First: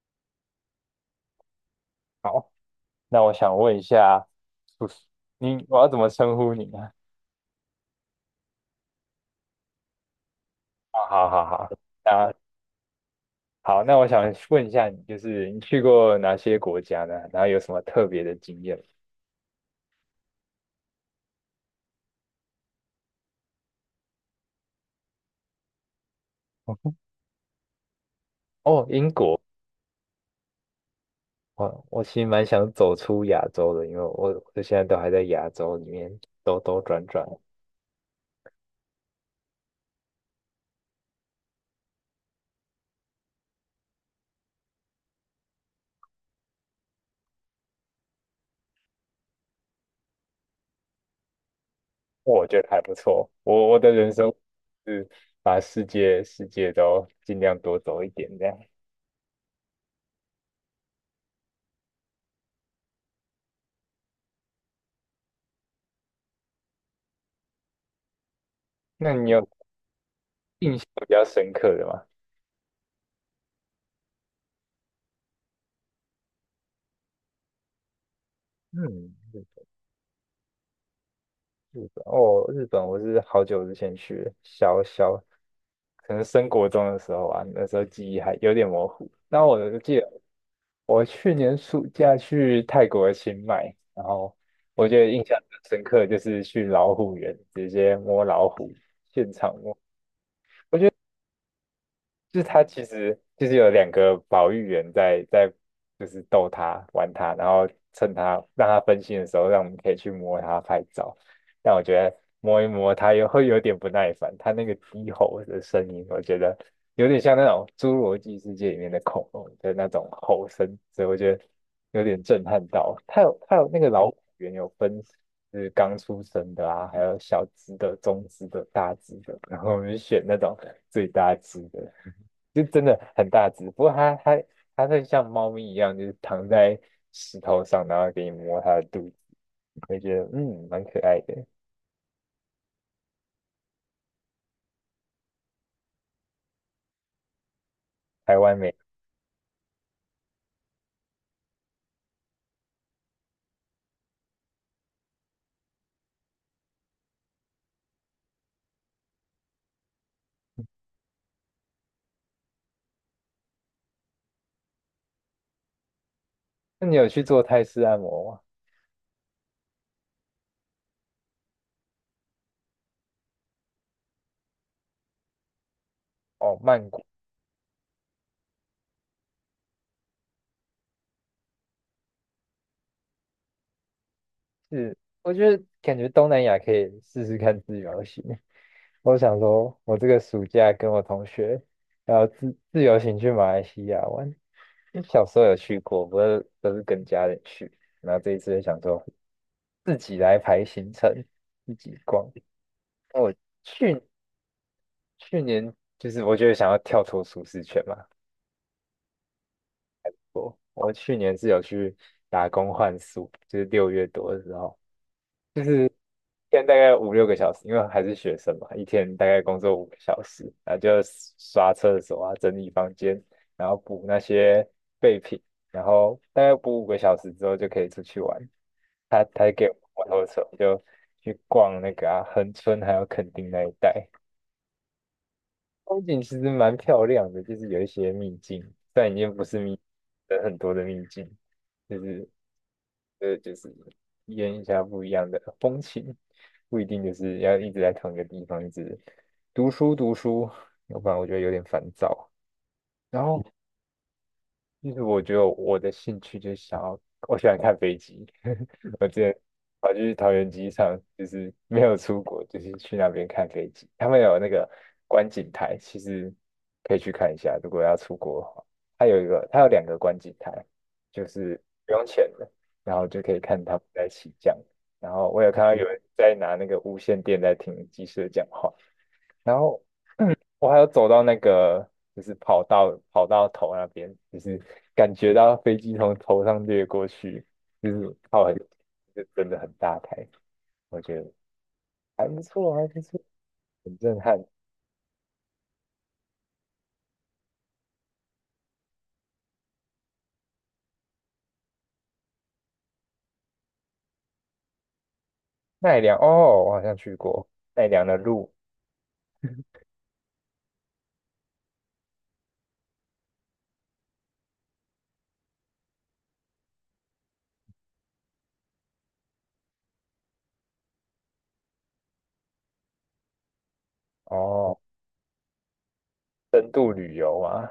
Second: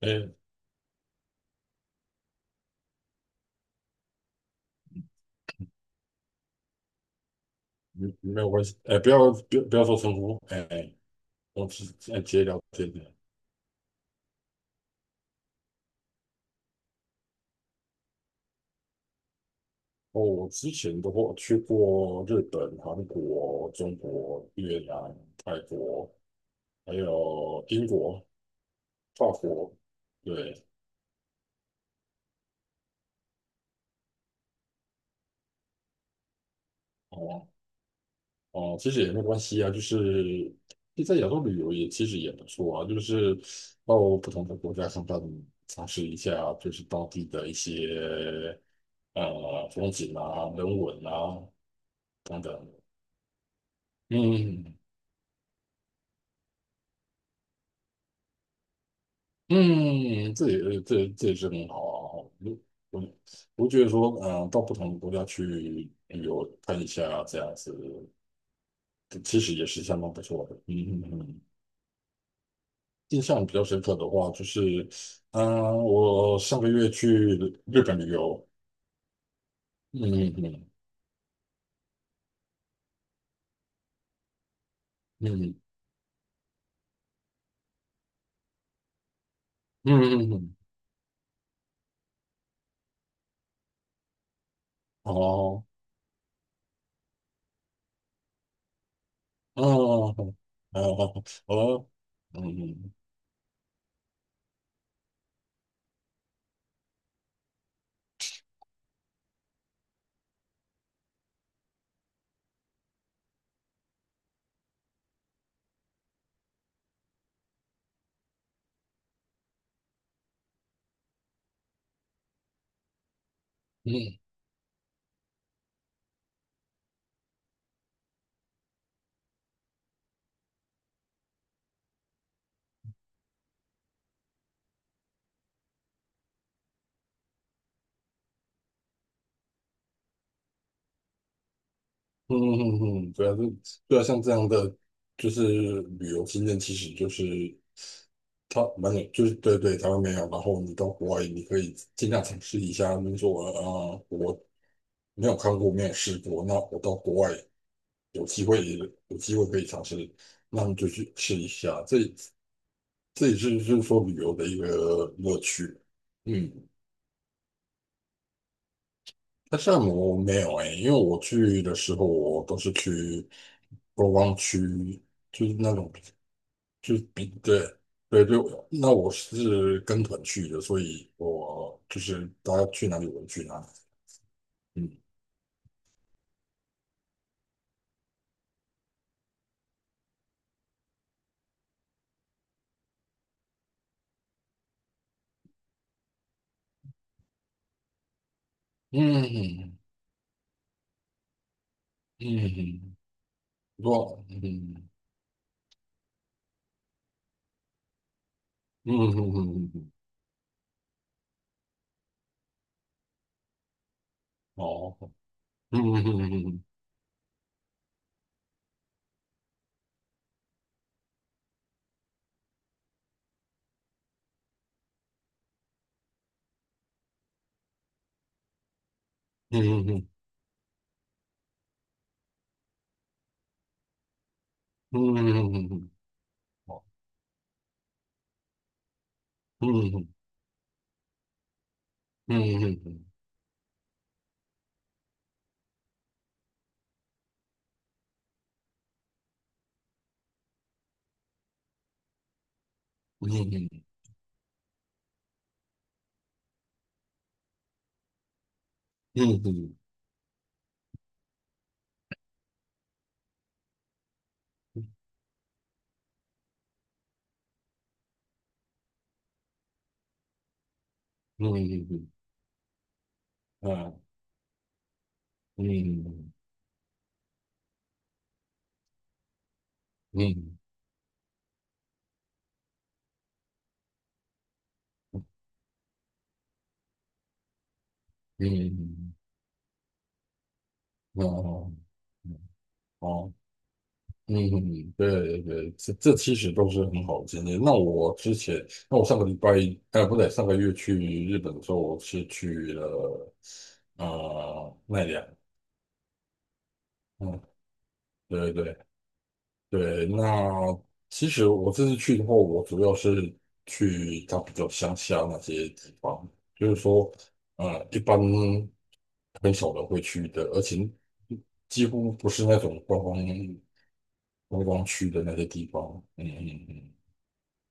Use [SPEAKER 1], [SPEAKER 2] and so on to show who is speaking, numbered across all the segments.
[SPEAKER 1] 哎，
[SPEAKER 2] 好，那我想问一下，不是你，我要怎么称呼你呢？
[SPEAKER 1] 没没有关系，哎，不要说称呼，哎，
[SPEAKER 2] 好好好好，
[SPEAKER 1] 我们直哎
[SPEAKER 2] 啊，
[SPEAKER 1] 直接聊天的。
[SPEAKER 2] 好，那我想问一下你，就是你去过哪些国家呢？然后有什么特别的经验？
[SPEAKER 1] 哦，我之前的话去过日本、韩国、中国、越南、泰国，还 有英国、
[SPEAKER 2] 哦，英
[SPEAKER 1] 法
[SPEAKER 2] 国，
[SPEAKER 1] 国，对，
[SPEAKER 2] 我其实蛮想走出亚洲的，因为我现在都还在亚洲里面兜兜转转，
[SPEAKER 1] 哦哦，其实也没关系啊，就是在亚洲旅游也其实也不错啊，就是到不同的国家看看，尝试一下就是当地的一些风景啊、人文啊。等
[SPEAKER 2] 我
[SPEAKER 1] 等，
[SPEAKER 2] 觉得还不错。我的人生
[SPEAKER 1] 嗯
[SPEAKER 2] 是把世界都尽量多走一点这样。
[SPEAKER 1] 嗯，这也是很好啊。我我觉得说，嗯，到不同的国家去旅游看一下这样子，
[SPEAKER 2] 那你
[SPEAKER 1] 其
[SPEAKER 2] 有
[SPEAKER 1] 实也是相当不错的。
[SPEAKER 2] 印象
[SPEAKER 1] 嗯
[SPEAKER 2] 比
[SPEAKER 1] 嗯
[SPEAKER 2] 较
[SPEAKER 1] 嗯，
[SPEAKER 2] 深刻的吗？
[SPEAKER 1] 印象比较深刻的话，就是，嗯，我上个月去日本旅游。
[SPEAKER 2] 嗯，
[SPEAKER 1] 嗯嗯
[SPEAKER 2] 日本哦，日本我是好久之前去的，小小
[SPEAKER 1] 嗯
[SPEAKER 2] 可能升国中的时候啊，那时候记忆还有点模糊。那我记
[SPEAKER 1] 嗯
[SPEAKER 2] 得
[SPEAKER 1] 嗯嗯，
[SPEAKER 2] 我去年暑假去泰国的清迈，然后我觉得印象
[SPEAKER 1] 哦，
[SPEAKER 2] 很深刻就是去老虎园，直接摸老虎，现场。摸。
[SPEAKER 1] 哦哦，哦，
[SPEAKER 2] 就
[SPEAKER 1] 嗯
[SPEAKER 2] 是他其
[SPEAKER 1] 嗯
[SPEAKER 2] 实就是有2个保育员在就是逗他玩他，然后趁他让他分心的时候，让我们可以去摸他拍照。但我觉得摸一摸他也会有点不耐烦，他那个低吼的声音，我觉得有点像那种侏罗纪世界里面的恐龙的那种吼声，所以我觉得有点震撼到。他有那个老虎
[SPEAKER 1] 嗯
[SPEAKER 2] 园有分。就是刚出生的啊，还有小只的、中只的、大只的，然后我们就选那种最大只的，就真的很大只。不过它会像猫咪一样，就是躺在石头上，然后给你摸它的肚子，会觉得嗯蛮可爱的。
[SPEAKER 1] 嗯嗯嗯，嗯对啊，对啊，像这样的就是旅游经验，其实就是
[SPEAKER 2] 台湾
[SPEAKER 1] 它
[SPEAKER 2] 没有，
[SPEAKER 1] 蛮有，就是对对，台湾没有，然后你到国外，你可以尽量尝试一下。你说啊、我没有看过，没有试过，那我到国外有机会，有机会可以尝试，那你就去试一下。这这也是就是说旅游的一个乐趣。嗯，
[SPEAKER 2] 那你有去做泰式按摩吗？
[SPEAKER 1] 但是按摩没有哎、因为我去的时候，我都是去观光区，就是那种。
[SPEAKER 2] 哦，曼谷是，我觉得感觉东南亚可以试试看自由行。我想说，我这个暑假跟我同学要自由行去马来西亚玩。因为小时候有去过，不是都是跟家人去，然后这一次就想说趁自己逛。去去年就是我觉得想要跳脱舒适圈嘛，我去年是有去打工换宿，就是6月多的时候，一天大概五六个小时，因为还是学生嘛，一天大概工作五个小时，然后就刷厕所啊，整理房间，然后补那些备品，然后大概补五个小时之后就可以出去玩。他他给我摩托车，就去逛那个啊，恒春还有垦丁那一带，风景其实蛮漂亮的，就是有一些秘境，但已经不是秘，很多的秘境，就是就是体验一下不一样的风情，不一定就是要一直在同一个地方，一直读书读书，要不然我觉得有点烦躁。然后其实我觉得我的兴趣就是想要，我喜欢看飞机。我之前跑去桃园机场，就是没有出国，就是去那边看飞机。他们有那个观景台，其实可以去看一下。如果要出国的话，它有一个，它有2个观景台，就是不用钱的，然后就可以看他们在起降。然后我有看到有人在拿那个无线电在听机师讲话。然后。我还有走到那个就是跑道头那边，就是感觉到飞机从头上掠过去，就是靠很，就真的很大台，我觉得还不错，还不错，很震撼。
[SPEAKER 1] 嗯，对对对，这这其实都是很好的经验。那我之前，那我上个礼拜，呃，不对，上个月去日本的时候，我是去了奈良。
[SPEAKER 2] 奈良哦，我好像去
[SPEAKER 1] 嗯，
[SPEAKER 2] 过奈良的鹿
[SPEAKER 1] 对对对，那其实我这次去的话，我主要是去它比较乡下那些地方，就是说，一般很少人会去的，而且几乎不是那种观
[SPEAKER 2] 哦，
[SPEAKER 1] 光区的那些地方。嗯嗯
[SPEAKER 2] 深
[SPEAKER 1] 嗯。
[SPEAKER 2] 度旅游啊，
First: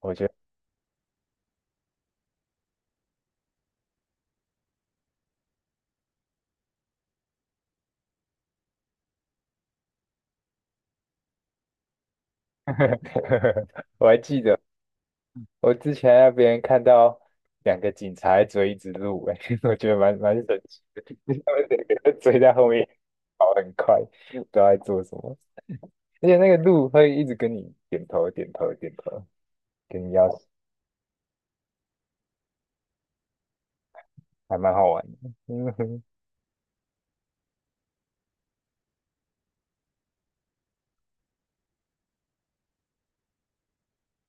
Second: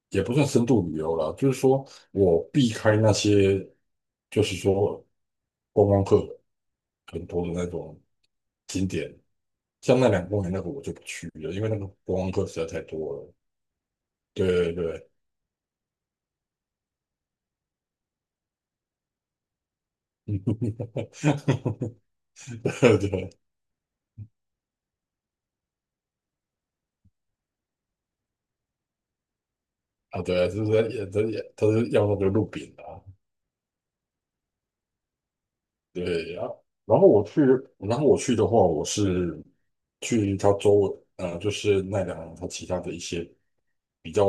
[SPEAKER 2] 我
[SPEAKER 1] 也
[SPEAKER 2] 觉
[SPEAKER 1] 不
[SPEAKER 2] 得
[SPEAKER 1] 算深度旅游啦，就是说我避开那些，就是说观光客很多的那种景点，像那两个公园那个我就不去了，因为那个观光客实在太多了。
[SPEAKER 2] 我还记得。
[SPEAKER 1] 对对
[SPEAKER 2] 我之前让别人看到两个警察在追一只鹿、哎，我觉得蛮
[SPEAKER 1] 对，
[SPEAKER 2] 神 奇的，他们两个在追在后面
[SPEAKER 1] 对对
[SPEAKER 2] 跑很快，不知道在做什么，而且那个鹿会一直跟你点头点头点头，跟你
[SPEAKER 1] 啊，
[SPEAKER 2] 要
[SPEAKER 1] 对啊，就是在也在也他是要那个路饼啊，
[SPEAKER 2] 还蛮好玩的。嗯哼，
[SPEAKER 1] 对啊。然后我去，然后我去的话，我是去他周围，呃，就是奈良他其他的一些比较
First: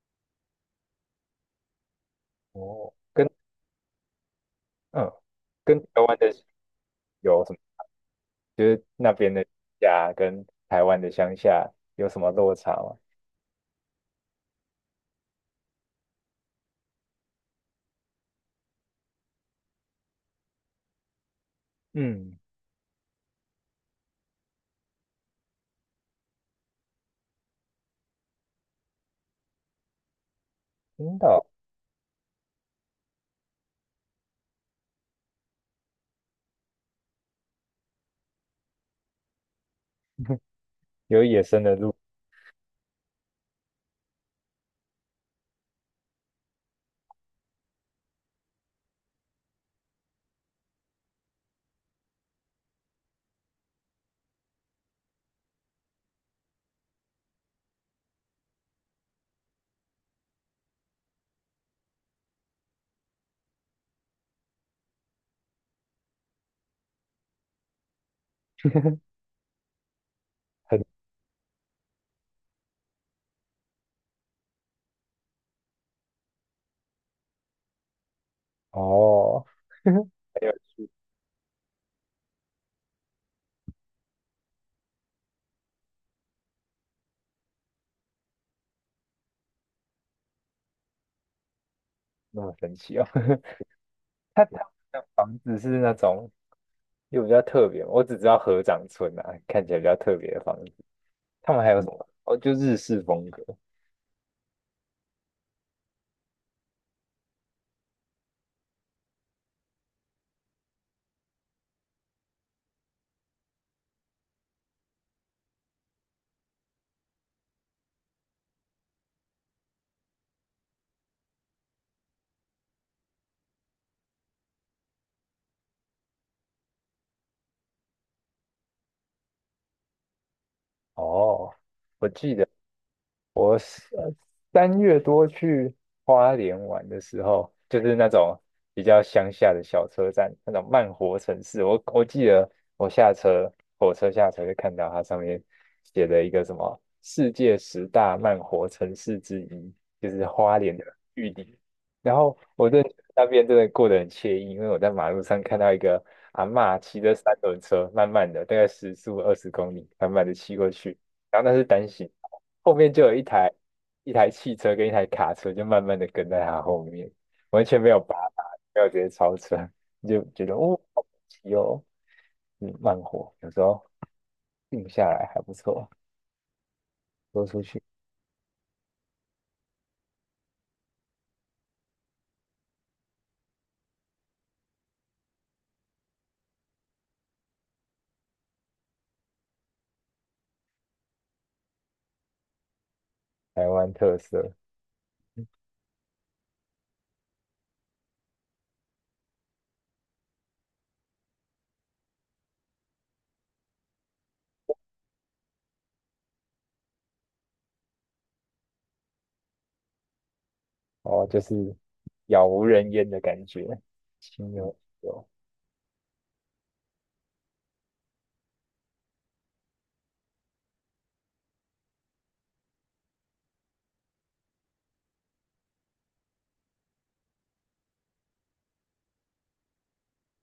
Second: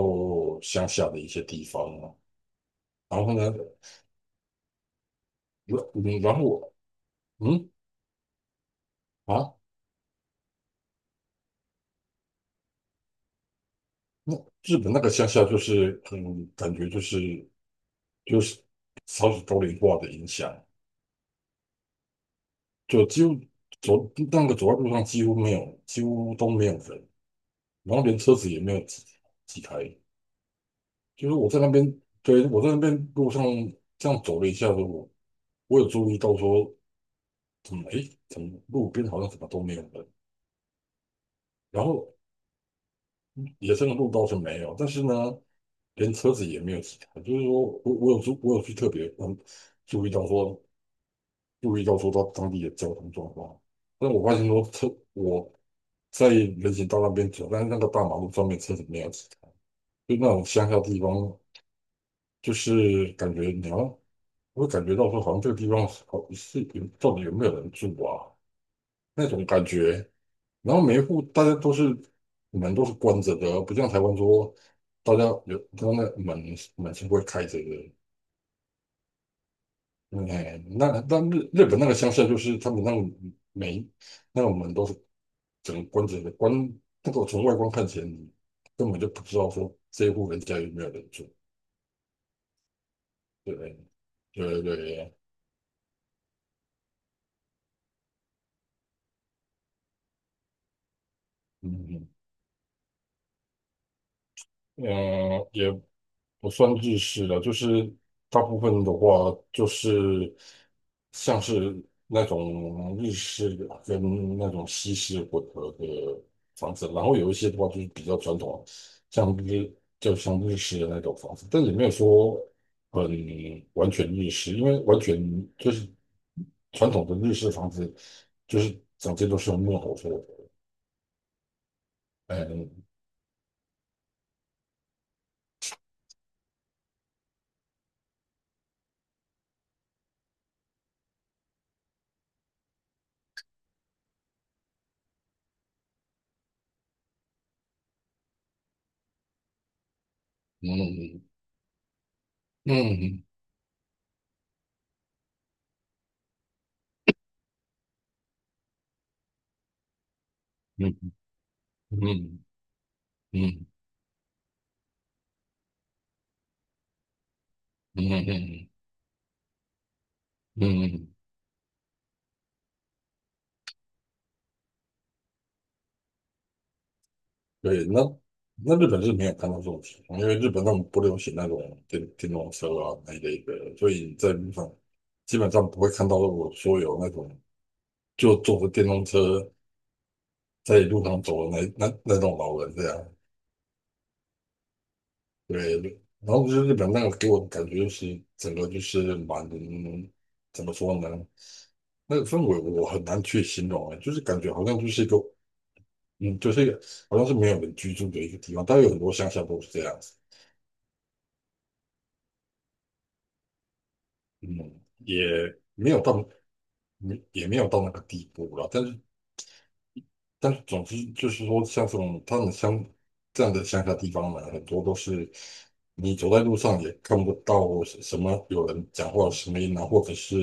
[SPEAKER 1] 乡下的一些地方，
[SPEAKER 2] 哦，
[SPEAKER 1] 然
[SPEAKER 2] 跟
[SPEAKER 1] 后呢，
[SPEAKER 2] 嗯
[SPEAKER 1] 我
[SPEAKER 2] 跟台湾
[SPEAKER 1] 嗯，
[SPEAKER 2] 的
[SPEAKER 1] 然后我
[SPEAKER 2] 有什么？
[SPEAKER 1] 嗯
[SPEAKER 2] 就是那边的
[SPEAKER 1] 啊，
[SPEAKER 2] 家跟台湾的乡下有什么落差吗？
[SPEAKER 1] 那日本那个乡下就是很感觉就是少子高龄化的影响，
[SPEAKER 2] 嗯，
[SPEAKER 1] 就几乎走那个走在路上几乎没有，几乎都没有人，然后连车子也没有几台。
[SPEAKER 2] 真
[SPEAKER 1] 就是
[SPEAKER 2] 的
[SPEAKER 1] 我在那边，对，我在那边路上这样走了一下子，我有注意到说，诶，怎么路边好像怎么都没有人，
[SPEAKER 2] 哦 有野生的
[SPEAKER 1] 然
[SPEAKER 2] 鹿，
[SPEAKER 1] 后野生的鹿倒是没有，但是呢，连车子也没有其他。就是说我我有去特别嗯注意到说注意到说到当地的交通状况，但我发现说我在人行道那边走，但是那个大马路上面车子没有其他，就那种乡下地方，就是感觉你要我会感觉到说好像这个地方好是有到底有没有人住啊 那种感觉。然后
[SPEAKER 2] 很
[SPEAKER 1] 每一户大家都是门都是关着的哦，不像台湾说大家有他门是会开着的。
[SPEAKER 2] 哦，很有
[SPEAKER 1] 哎，那
[SPEAKER 2] 趣。
[SPEAKER 1] 那日本那个乡下就是他们那个每那个门都是整个关着的，那个从外观看起来你根本就不知道说这一户人家有没有人住。
[SPEAKER 2] 那么神奇哦。
[SPEAKER 1] 对
[SPEAKER 2] 它它
[SPEAKER 1] 对
[SPEAKER 2] 的
[SPEAKER 1] 对，
[SPEAKER 2] 房子是那种又比较特别，我只知道合掌村啊，看起来比较特别的房子。他们还有什
[SPEAKER 1] 嗯
[SPEAKER 2] 么？哦，就日式风格。
[SPEAKER 1] 嗯，呃，也不算日式的，就是大部分的话就是像是那种日式跟那种西式混合的房子，然后有一些的话就是比较传统，像日就像日式的那种房子，但也没有说很完全日式，因为完全就是传统的日式房子就是整间都是用木头做的，
[SPEAKER 2] 哦，我记
[SPEAKER 1] 哎，
[SPEAKER 2] 得。
[SPEAKER 1] 嗯
[SPEAKER 2] 我是3月多去花莲玩的时候，就是那种比较乡下的小车站，那种慢活城市。我我记得我下车，火车下车就看到它上面写的一个什么世界十大慢活城市之一，就是花莲的
[SPEAKER 1] 嗯
[SPEAKER 2] 玉里。然后我在
[SPEAKER 1] 嗯
[SPEAKER 2] 那边真的过得很惬意，因为我在马路上看到一个阿嬷骑着三轮车，慢慢的，大概时速20公里，慢慢的骑过
[SPEAKER 1] 嗯
[SPEAKER 2] 去。然后那是单行
[SPEAKER 1] 嗯
[SPEAKER 2] 道，后面就有一台
[SPEAKER 1] 嗯
[SPEAKER 2] 一台汽车跟一台卡车，就慢慢的跟在他后面，完全没有
[SPEAKER 1] 嗯
[SPEAKER 2] 拔
[SPEAKER 1] 嗯嗯
[SPEAKER 2] 他，
[SPEAKER 1] 嗯
[SPEAKER 2] 没有直接超车，你就觉得哦，
[SPEAKER 1] 嗯
[SPEAKER 2] 好
[SPEAKER 1] 嗯。
[SPEAKER 2] 神奇哦，嗯，慢火，有时候定下来还不错，说出去
[SPEAKER 1] 对，那日本是没有看到这种情况，因为日本他们不流行那种电动车啊那一类的，所以在路上基本上不会看到我说有那种就坐着电动车在路上走的那那种老人这样。
[SPEAKER 2] 台湾特色
[SPEAKER 1] 对，然后就是日本那个给我的感觉就是整个就是蛮怎么说呢？那个氛围我很难去形容啊，就是感觉好像就是一个嗯，就是一个好像是没有人居住的一个地方，但有很多乡下都是这样子。
[SPEAKER 2] 哦，就是杳无人烟的感觉，清幽
[SPEAKER 1] 嗯，
[SPEAKER 2] 有
[SPEAKER 1] 也没有到，没也没有到那个地步了。但是，总之就是说，像这种他们乡这样的乡下地方呢，很多都是你走在路上也看不到什么有人讲话的声音啊，或者是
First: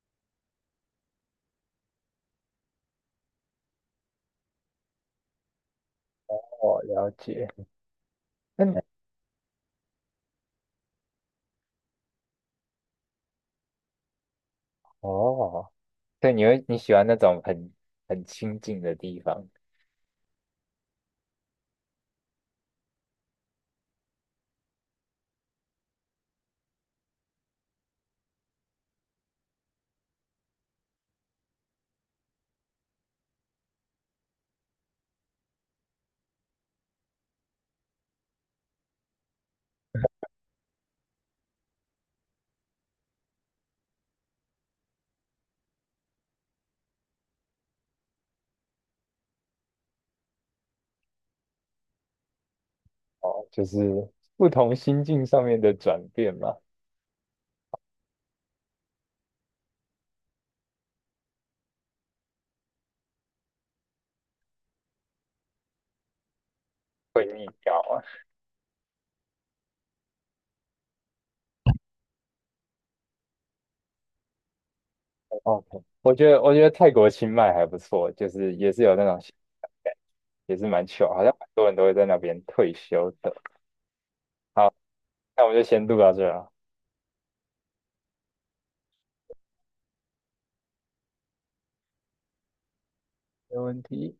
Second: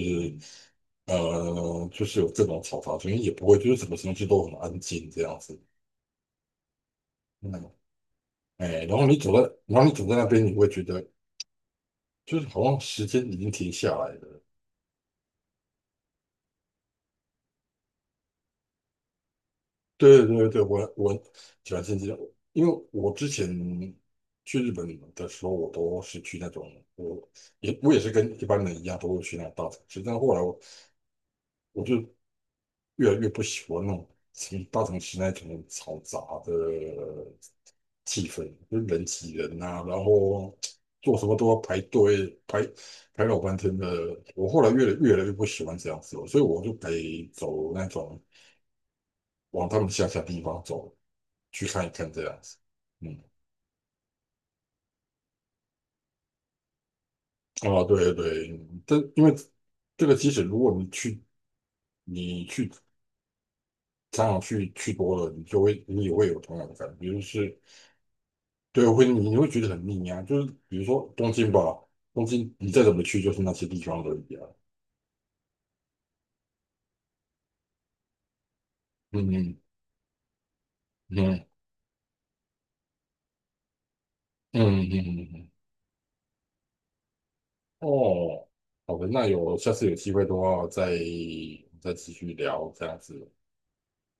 [SPEAKER 1] 就是有这种嘈杂声音，也不会，就是什么东西都很安静这样子。
[SPEAKER 2] 哦，了解，
[SPEAKER 1] 嗯，
[SPEAKER 2] 嗯，
[SPEAKER 1] 哎，然后你走在那边，你会觉得就是好像时间已经停下来了。
[SPEAKER 2] 哦，对，你会你喜欢那种很很清静的地方
[SPEAKER 1] 对对对，我我喜欢新西兰，因为我之前去日本的时候，我都是去那种，我我也是跟一般人一样，都会去那种大城市。但后来我就越来越不喜欢那种大城市那种嘈杂的气氛，就是人挤人啊，然后做什么都要排队排排老半天的。我后来越来越不喜欢这样子了，所以我就得走那种往他们乡下地方走。去看一看这样子。嗯，
[SPEAKER 2] 哦，就是不同心境上面的转变嘛。
[SPEAKER 1] 啊，对对，这因为这个即使如果你去你去常常去多了，你也会有同样的感觉，就
[SPEAKER 2] 会腻
[SPEAKER 1] 是
[SPEAKER 2] 掉啊。
[SPEAKER 1] 对，你会觉得很腻啊。就是比如说东京吧，东京你再怎么去就是那些地方而已啊。
[SPEAKER 2] OK，我觉得我觉得泰国清迈还不错，就是也是有那种
[SPEAKER 1] 嗯嗯
[SPEAKER 2] 也是蛮 c 好像
[SPEAKER 1] 嗯
[SPEAKER 2] 很多人都会在那边退休的。
[SPEAKER 1] 嗯
[SPEAKER 2] 好，
[SPEAKER 1] 嗯嗯，
[SPEAKER 2] 那我
[SPEAKER 1] 嗯
[SPEAKER 2] 们就先录到这了。
[SPEAKER 1] 哦，好的，那有下次有机会的话再继续聊这样子。
[SPEAKER 2] 没问题。